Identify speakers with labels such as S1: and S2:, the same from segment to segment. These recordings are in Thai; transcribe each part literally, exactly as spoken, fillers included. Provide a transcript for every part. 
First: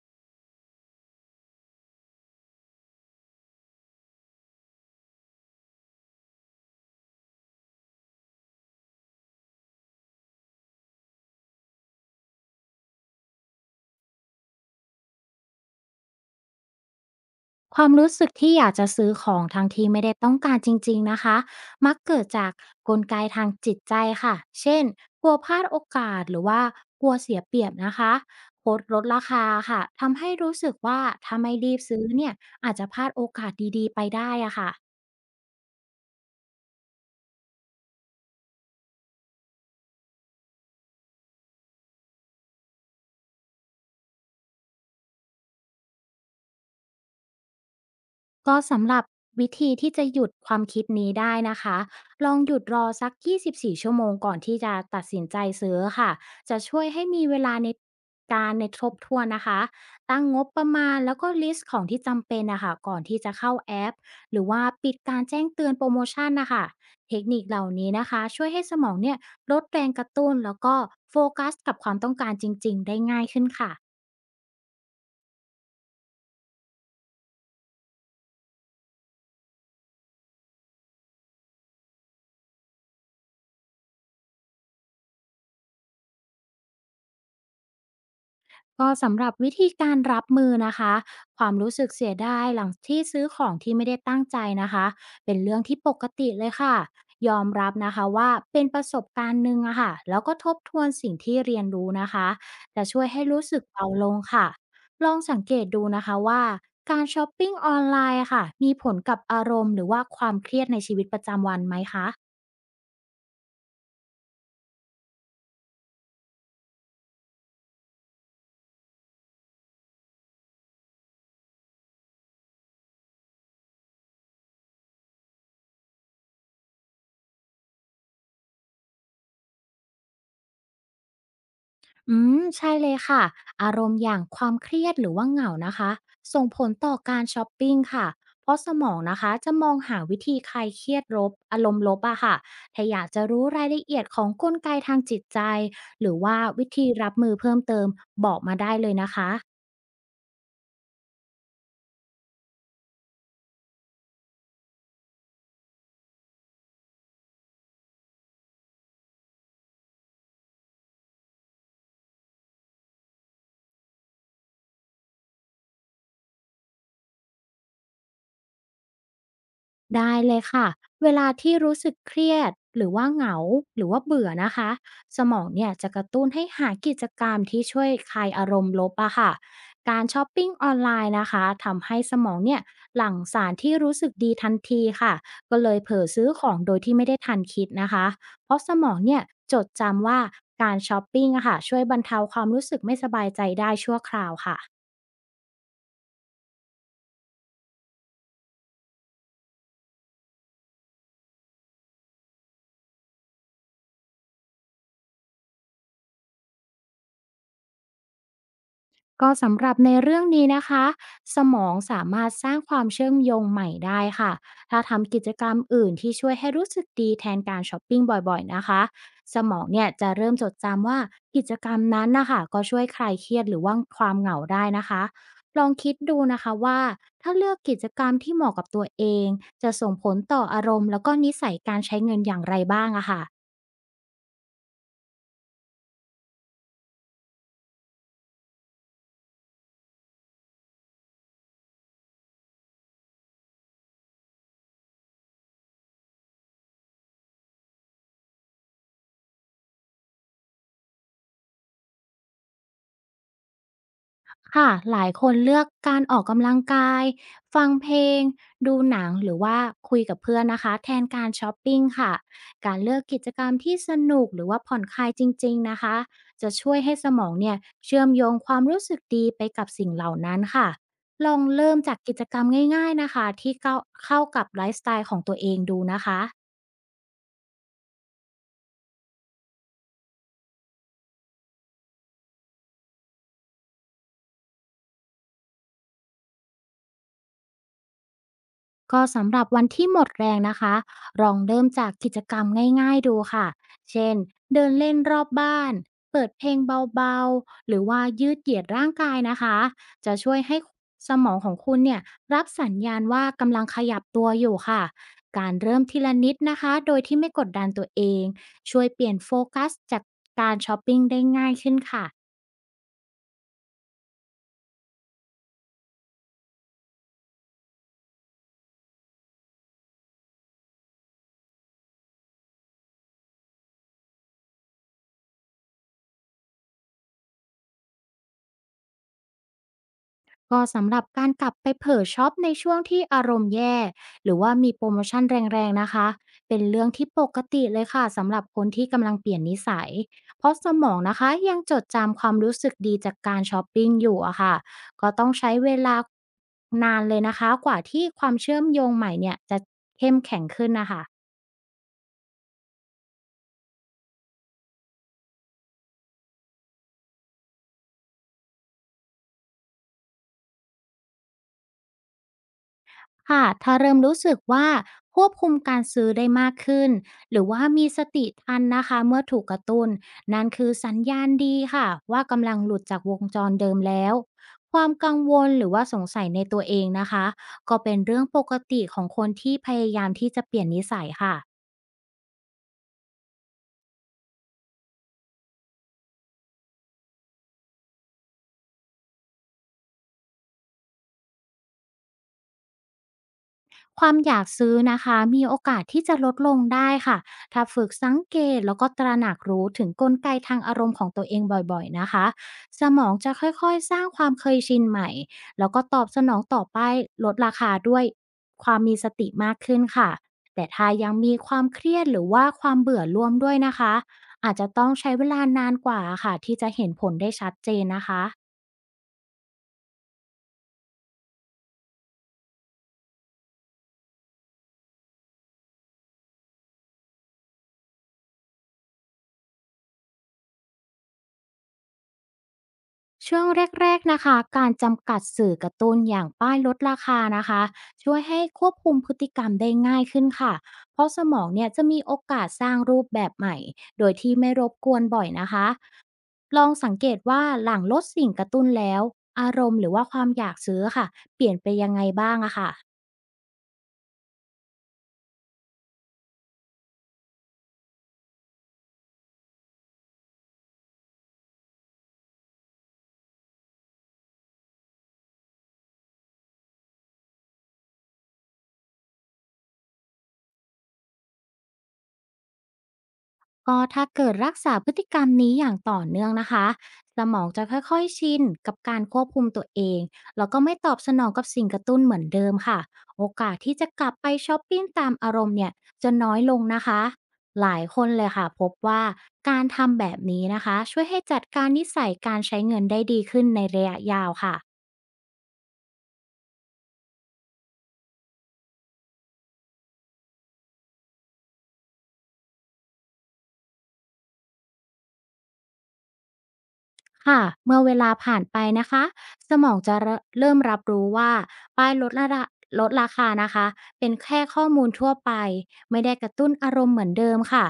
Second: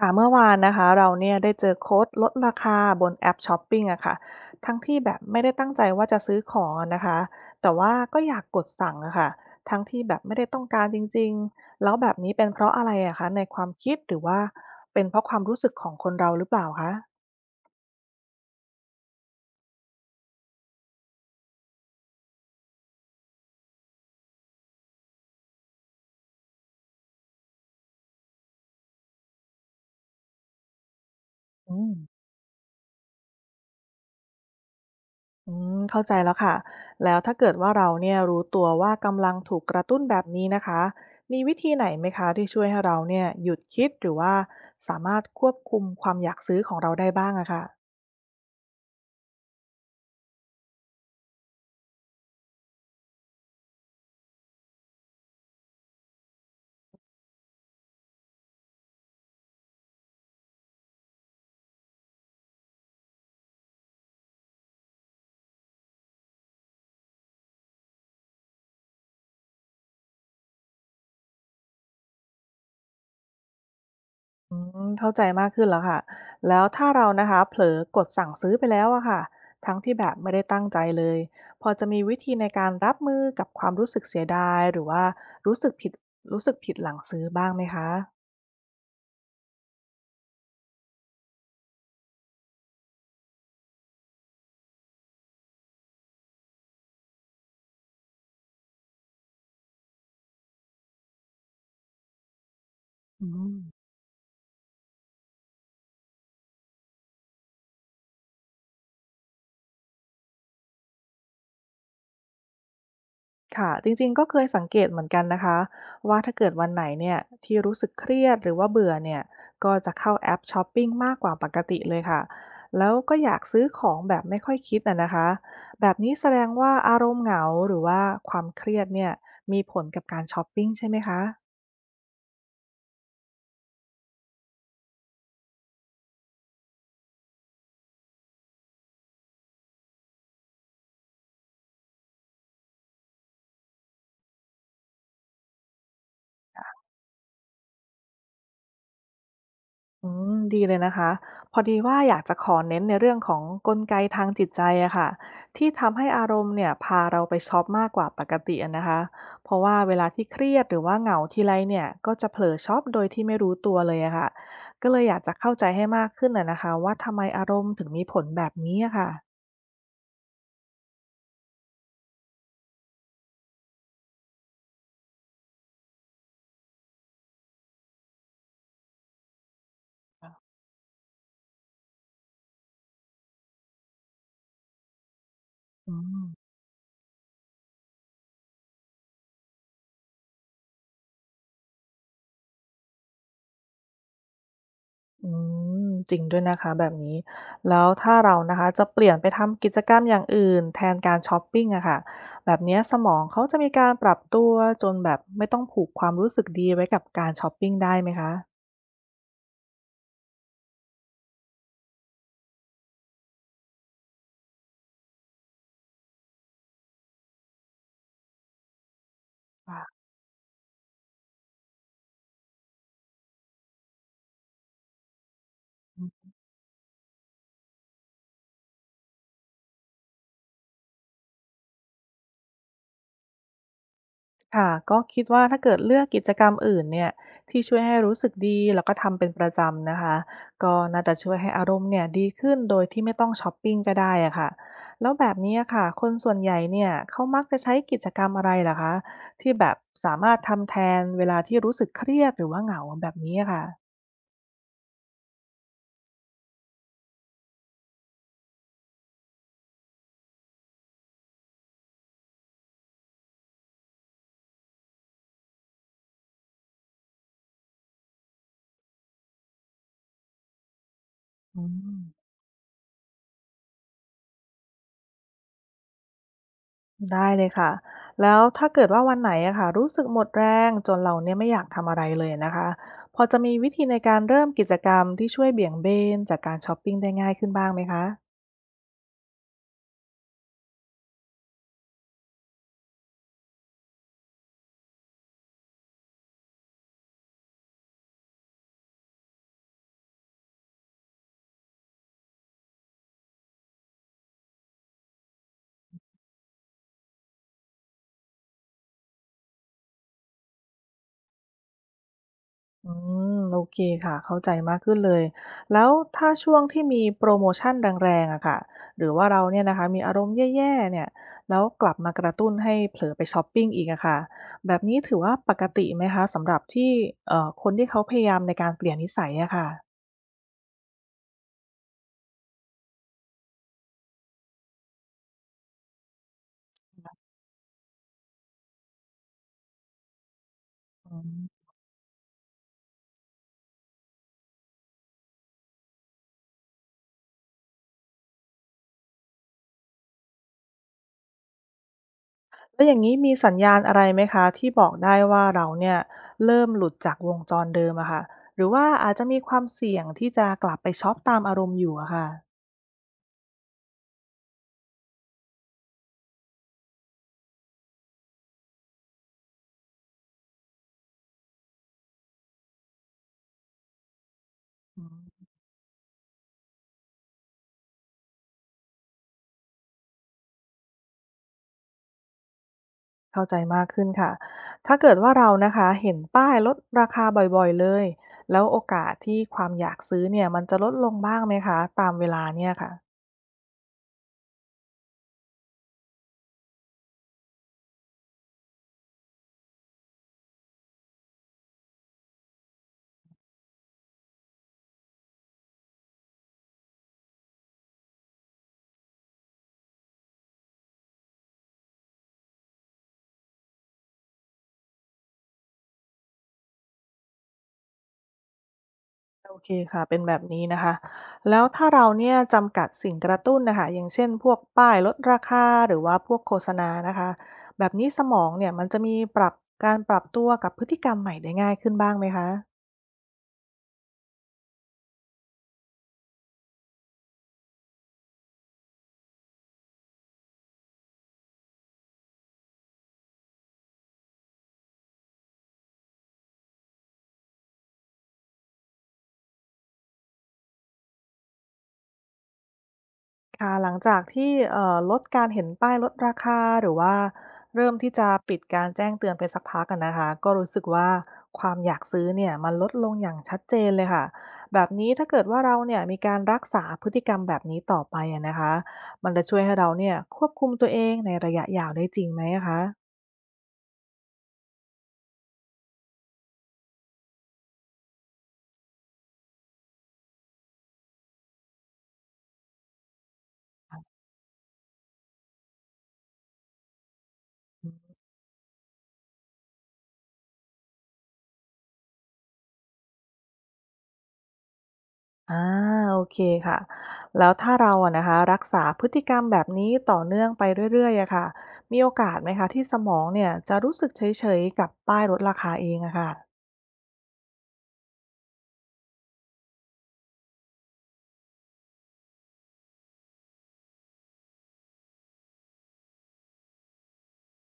S1: ค่ะเมื่อวานนะคะเราเนี่ยได้เจอโค้ดลดราคาบนแอปช้อปปิ้งอะค่ะทั้งที่แบบไม่ได้ตั้งใจว่าจะซื้อของอะนะคะแต่ว่าก็อยากกดสั่งอะค่ะทั้งที่แบบไม่ได้ต้องการจริงๆแล้วแบบนี้เป็นเพราะอะไรอะคะในความคิดหรือว่าเป็นเพราะความรู้สึกของคนเราหรือเปล่าคะ
S2: ความรู้สึกที่อยากจะซื้อของทั้งที่ไม่ได้ต้องการจริงๆนะคะมักเกิดจากกลไกทางจิตใจค่ะเช่นกลัวพลาดโอกาสหรือว่ากลัวเสียเปรียบนะคะโพสต์ลดราคาค่ะทำให้รู้สึกว่าถ้าไม่รี
S1: อื
S2: บ
S1: ม
S2: ซื้อเนี่ยอาจจะพลาดโอกาสดีๆไปได้อะค่ะ
S1: อืมเข้าใจแล้วค่ะแล้วถ้าเกิดว่าเราเนี่ยรู้ตัวว่ากำลังถูกกระตุ้นแบบนี้นะคะมีวิธีไหนไหมคะที่ช่วยให้เราเนี่ยหยุดคิดหรือว่าสามารถควบคุมความอยากซื้อของเราได้บ้างอะค่ะ
S2: ก็สำหรับวิธีที่จะหยุดความคิดนี้ได้นะคะลองหยุดรอสัก ยี่สิบสี่ ชั่วโมงก่อนที่จะตัดสินใจซื้อค่ะจะช่วยให้มีเวลาในการในทบทวนนะคะตั้งงบประมาณแล้วก็ลิสต์ของที่จำเป็นนะคะก่อนที่จะเข้าแอปหรือว่าปิดการแจ้งเตือนโปรโมชั่นนะคะเทคนิคเหล่านี้นะคะช่วยให้สมองเนี่ยลดแรงกระตุ้นแล้วก็โฟกัสกับความต้องการจริงๆได้ง่ายขึ้นค่ะ
S1: อืมเข้าใจมากขึ้นแล้วค่ะแล้วถ้าเรานะคะเผลอกดสั่งซื้อไปแล้วอะค่ะทั้งที่แบบไม่ได้ตั้งใจเลยพอจะมีวิธีในการรับมือกับความรู้สึกเสียดายหรือว่ารู้สึกผิดรู้สึกผิดหลังซื้อบ้างไหมคะ
S2: ก็สำหรับวิธีการรับมือนะคะความรู้สึกเสียดายหลังที่ซื้อของที่ไม่ได้ตั้งใจนะคะเป็นเรื่องที่ปกติเลยค่ะยอมรับนะคะว่าเป็นประสบการณ์หนึ่งอะค่ะแล้วก็ทบทวนสิ่งที่เรียนรู้นะคะจะช่วยให้
S1: อื
S2: รู้
S1: ม
S2: สึกเบาลงค่ะลองสังเกตดูนะคะว่าการช้อปปิ้งออนไลน์อะค่ะมีผลกับอารมณ์หรือว่าความเครียดในชีวิตประจำวันไหมคะ
S1: ค่ะจริงๆก็เคยสังเกตเหมือนกันนะคะว่าถ้าเกิดวันไหนเนี่ยที่รู้สึกเครียดหรือว่าเบื่อเนี่ยก็จะเข้าแอปช้อปปิ้งมากกว่าปกติเลยค่ะแล้วก็อยากซื้อของแบบไม่ค่อยคิดนะนะคะแบบนี้แสดงว่าอารมณ์เหงาหรือว่าความเครียดเนี่ยมีผลกับการช้อปปิ้งใช่ไหมคะ
S2: อืมใช่เลยค่ะอารมณ์อย่างความเครียดหรือว่าเหงานะคะส่งผลต่อการชอปปิ้งค่ะเพราะสมองนะคะจะมองหาวิธีคลายเครียดลบอารมณ์ลบอะค่ะถ้าอยากจะรู้รายละเอียดของกลไกทางจิตใจหรือว่าวิธีรับมือเพิ่มเติมบอกมาได้เลยนะคะ
S1: อืมดีเลยนะคะพอดีว่าอยากจะขอเน้นในเรื่องของกลไกทางจิตใจอะค่ะที่ทำให้อารมณ์เนี่ยพาเราไปช็อปมากกว่าปกติอะนะคะเพราะว่าเวลาที่เครียดหรือว่าเหงาทีไรเนี่ยก็จะเผลอช็อปโดยที่ไม่รู้ตัวเลยอะค่ะก็เลยอยากจะเข้าใจให้มากขึ้นอะนะคะว่าทำไมอารมณ์ถึงมีผลแบบนี้อะค่ะ
S2: ได้เลยค่ะเวลาที่รู้สึกเครียดหรือว่าเหงาหรือว่าเบื่อนะคะสมองเนี่ยจะกระตุ้นให้หากิจกรรมที่ช่วยคลายอารมณ์ลบอะค่ะการช้อปปิ้งออนไลน์นะคะทำให้สมองเนี่ยหลั่งสารที่รู้สึกดีทันทีค่ะก็เลยเผ
S1: อื
S2: ลอ
S1: ม
S2: ซื้อของโดยที่ไม่ได้ทันคิดนะคะเพราะสมองเนี่ยจดจำว่าการช้อปปิ้งอะค่ะช่วยบรรเทาความรู้สึกไม่สบายใจได้ชั่วคราวค่ะ
S1: อืมจริงด้วยนะคะแบบนี้แล้วถ้าเรานะคะจะเปลี่ยนไปทำกิจกรรมอย่างอื่นแทนการชอปปิ้งอะค่ะแบบเนี้ยสมองเขาจะมีการปรับตัวจนแบบไม่ต้องผูกความรู้สึกดีไว้กับการชอปปิ้งได้ไหมคะ
S2: ก็สำหรับในเรื่องนี้นะคะสมองสามารถสร้างความเชื่อมโยงใหม่ได้ค่ะถ้าทำกิจกรรมอื่นที่ช่วยให้รู้สึกดีแทนการช้อปปิ้งบ่อยๆนะคะสมองเนี่ย
S1: ค่ะ
S2: จะเริ่มจดจำว่ากิจกรรมนั้นนะคะก็ช่วยคลายเครียดหรือว่าความเหงาได้นะคะลองคิดดูนะคะว่าถ้าเลือกกิจกรรมที่เหมาะกับตัวเองจะส่งผลต่ออารมณ์แล้วก็นิสัยการใช้เงินอย่างไรบ้างอะค่ะ
S1: ค่ะก็คิดว่าถ้าเกิดเลือกกิจกรรมอื่นเนี่ยที่ช่วยให้รู้สึกดีแล้วก็ทำเป็นประจำนะคะก็น่าจะช่วยให้อารมณ์เนี่ยดีขึ้นโดยที่ไม่ต้องช็อปปิงก็ได้อะค่ะแล้วแบบนี้อะค่ะคนส่วนใหญ่เนี่ยเขามักจะใช้กิจกรรมอะไรล่ะคะที่แบบสามารถทำแทนเวลาที่รู้สึกเครียดหรือว่าเหงาแบบนี้อะค่ะ
S2: ค่ะหลายคนเลือกการออกกำลังกายฟังเพลงดูหนังหรือว่าคุยกับเพื่อนนะคะแทนการช้อปปิ้งค่ะการเลือกกิจกรรมที่สนุกหรือว่าผ่อนคลายจริงๆนะคะจะช่วยให้สมองเนี่ยเชื่อมโยงความรู้สึกดีไปกับสิ่งเหล่านั้นค่ะลอง
S1: อื
S2: เริ่มจา
S1: ม
S2: กกิจกรรมง่ายๆนะคะที่เข้าเข้ากับไลฟ์สไตล์ของตัวเองดูนะคะ
S1: ได้เลยค่ะแล้วถ้าเกิดว่าวันไหนอะค่ะรู้สึกหมดแรงจนเราเนี่ยไม่อยากทำอะไรเลยนะคะพอจะมีวิธีในการเริ่มกิจกรรมที่ช่วยเบี่ยงเบนจากการช้อปปิ้งได้ง่ายขึ้นบ้างไหมคะ
S2: ก็สำหรับวันที่หมดแรงนะคะลองเริ่มจากกิจกรรมง่ายๆดูค่ะเช่นเดินเล่นรอบบ้าน เปิดเพลงเบาๆหรือว่ายืดเหยียดร่างกายนะคะ จะช่วยให้สมองของคุณเนี่ยรับสัญญาณว่ากำลังขยับตัวอยู่ค่ะการเริ่มทีละนิดนะคะ โดยที่ไม่กดดันตัวเองช่วยเปลี่ยนโฟกัสจากการช้อปปิ้งได้ง่ายขึ้นค่ะ
S1: อืมโอเคค่ะเข้าใจมากขึ้นเลยแล้วถ้าช่วงที่มีโปรโมชั่นแรงๆอะค่ะหรือว่าเราเนี่ยนะคะมีอารมณ์แย่ๆเนี่ยแล้วกลับมากระตุ้นให้เผลอไปช้อปปิ้งอีกอะค่ะแบบนี้ถือว่าปกติไหมคะสำหรับที่เอ่อคนที่เขาพยายามในการเปลี่ยนนิสัยอะค่ะ
S2: ก็สำหรับการกลับไปเผลอช็อปในช่วงที่อารมณ์แย่หรือว่ามีโปรโมชั่นแรงๆนะคะเป็นเรื่องที่ปกติเลยค่ะสำหรับคนที่กำลังเปลี่ยนนิสัยเพราะสมอง
S1: อื
S2: นะคะยังจดจำความรู้สึกดีจากการช้อปปิ้งอยู่อะค่ะก็ต้องใช้เวลานานเลยนะคะกว่าที่ความเชื่อมโยงใหม่เนี่ยจะ
S1: แล้วอย่างนี้มีสัญญาณอะไรไหมคะที่บอกได้ว่าเราเนี่ยเริ่มหลุดจากวงจรเดิมอะค่ะหรือว่าอาจจะมีความเสี่ยงที่จะกลับไปช็อปตามอารมณ์อยู่อะค่ะ
S2: ค่ะถ้าเริ่มรู้สึกว่าควบคุมการซื้อได้มากขึ้น หรือว่ามีสติทันนะคะเมื่อถูกกระตุน้นนั่นคือสัญญาณดีค่ะว่ากำลังหลุดจากวงจรเดิมแล้ว ความ
S1: อื
S2: กังว
S1: ม
S2: ลหรือว่าสงสัยในตัวเองนะคะก็เป็นเรื่องปกติของคนที่พยายามที่จะเปลี่ยนนิสัยค่ะ
S1: เข้าใจมากขึ้นค่ะถ้าเกิดว่าเรานะคะเห็นป้ายลดราคาบ่อยๆเลยแล้วโอกาสที่ความอยากซื้อเนี่ยมันจะลดลงบ้างไหมคะตามเวลาเนี่ยค่ะ
S2: ความอยากซื้อนะคะมีโอกาสที่จะลดลงได้ค่ะถ้าฝึกสังเกตแล้วก็ตระหนักรู้ถึงกลไกทางอารมณ์ของตัวเองบ่อยๆนะคะสมองจะค่อยๆสร้างความเคยชินใหม่แล้วก็ตอบสนองต่อป้ายลดราคาด้วยความมีสติมากขึ้นค่ะแต่ถ้ายังมีความเครียดหรือว่าความเบื่อร่วมด้วยนะคะอาจจะต้องใช้เวลานานกว่าค่ะที่จะเห็นผลได้ชัดเจนนะคะ
S1: โอเคค่ะเป็นแบบนี้นะคะแล้วถ้าเราเนี่ยจำกัดสิ่งกระตุ้นนะคะอย่างเช่นพวกป้ายลดราคาหรือว่าพวกโฆษณานะคะแบบนี้สมองเนี่ยมันจะมีปรับการปรับตัวกับพฤติกรรมใหม่ได้ง่ายขึ้นบ้างไหมคะ
S2: ช่วงแรกๆนะคะการจำกัดสื่อกระตุ้นอย่างป้ายลดราคานะคะช่วยให้ควบคุมพฤติกรรมได้ง่ายขึ้นค่ะเพราะสมองเนี่ยจะมีโอกาสสร้างรูปแบบใหม่โดยที่ไม่รบกวนบ่อยนะคะลองสังเกตว่าหลังลดสิ่งกระตุ้นแล้วอารมณ์หรือว่าความอยากซื้อค่ะเปลี่ยนไปยังไงบ้างอะค่ะ
S1: ค่ะหลังจากที่เอ่อลดการเห็นป้ายลดราคาหรือว่าเริ่มที่จะปิดการแจ้งเตือนไปสักพักกันนะคะก็รู้สึกว่าความอยากซื้อเนี่ยมันลดลงอย่างชัดเจนเลยค่ะแบบนี้ถ้าเกิดว่าเราเนี่ยมีการรักษาพฤติกรรมแบบนี้ต่อไปอะนะคะมันจะช่วยให้เราเนี่ยควบคุมตัวเองในระยะยาวได้จริงไหมอะคะ
S2: ก็ถ้าเกิดรักษาพฤติกรรมนี้อย่างต่อเนื่องนะคะสมองจะค่อยๆชินกับการควบคุมตัวเองแล้วก็ไม่ตอบสนองกับสิ่งกระตุ้นเหมือนเดิมค่ะโอกาสที่จะกลับไปช้อปปิ้งตามอารมณ์เนี่ยจะน้อยลงนะคะหลายคนเลยค่ะพบว่าการทำแบบนี้นะคะช่วยให้จัดการนิสัยการใช้เงินได้ดีขึ้นในระยะยาวค่ะ
S1: อาโอเคค่ะแล้วถ้าเราอะนะคะรักษาพฤติกรรมแบบนี้ต่อเนื่องไปเรื่อยๆอะค่ะมีโอกาสไหมคะที่สมองเนี่ยจะรู้สึกเฉยๆกับป้ายลดราคาเองอะค่ะ
S2: ค่ะเมื่อเวลาผ่านไปนะคะสมองจะเรเริ่มรับรู้ว่าป้ายลดระดับลดราคานะคะเป็นแค่ข้อมูลทั่วไปไม่ได้กระตุ้นอารมณ์เหมือนเดิมค่ะ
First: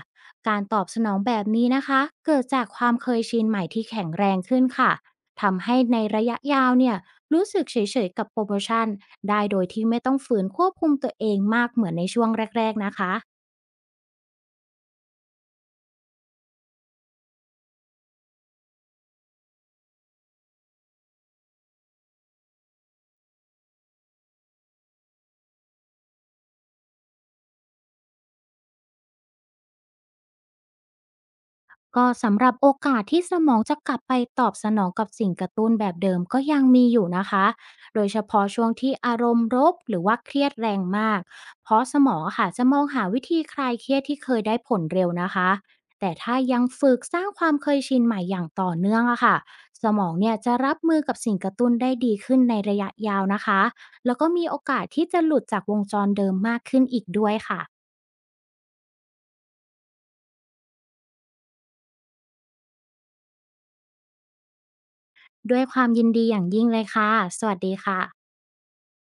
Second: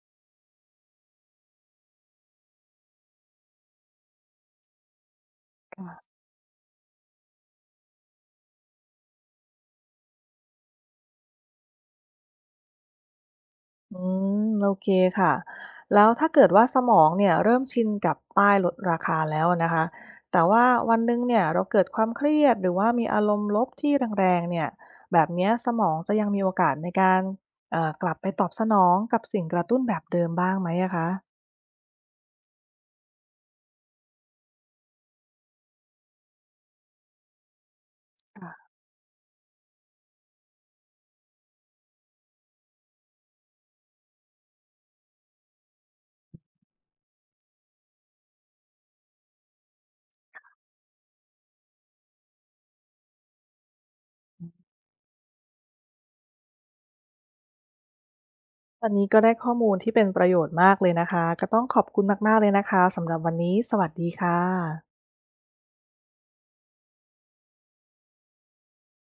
S2: การตอบสนองแบบนี้นะคะเกิดจากความเคยชินใหม่ที่แข็งแรงขึ้นค่ะทำให้ใน
S1: ค่ะ
S2: ระยะยาวเนี่ยรู้สึกเฉยๆกับโปรโมชั่นได้โดยที่ไม่ต้องฝืนควบคุมตัวเองมากเหมือนในช่วงแรกๆนะคะ
S1: อืมโอเคค่ะแล้วถ้าเกิดว่าสมองเนี่ยเริ่มชินกับป้ายลดราคาแล้วนะคะแต่ว่าวันหนึ่งเนี่ยเราเกิดความเครียดหรือว่ามีอารมณ์ลบที่แรงๆเนี่ยแบบเนี้ยสมองจะยังมีโอกาสในการเอ่อกลับไปตอบสนองกับสิ่งกระตุ้นแบบเดิมบ้างไหมอะคะ
S2: ก็สำหรับโอกาสที่สมองจะกลับไปตอบสนองกับสิ่งกระตุ้นแบบเดิมก็ยังมีอยู่นะคะโดยเฉพาะช่ว
S1: ค่ะ
S2: งที่อารมณ์รบหรือว่าเครียดแรงมากเพราะสมองอะค่ะจะมองหาวิธีคลายเครียดที่เคยได้ผลเร็วนะคะแต่ถ้ายังฝึกสร้างความเคยชินใหม่อย่างต่อเนื่องอะค่ะสมองเนี่ยจะรับมือกับสิ่งกระตุ้นได้ดีขึ้นในระยะยาวนะคะแล้วก็มีโอกาสที่จะหลุดจากวงจรเดิมมากขึ้นอีกด้วยค่ะ
S1: วันนี้ก็ได้ข้อมูลที่เป็นประโยชน์มากเลยนะคะก็ต้องขอบคุณมากๆเลยนะคะสำหรับวันนี้สวัสดีค่ะ
S2: ด้วยความยินดีอย่างยิ่งเลยค่ะสวัสดีค่ะ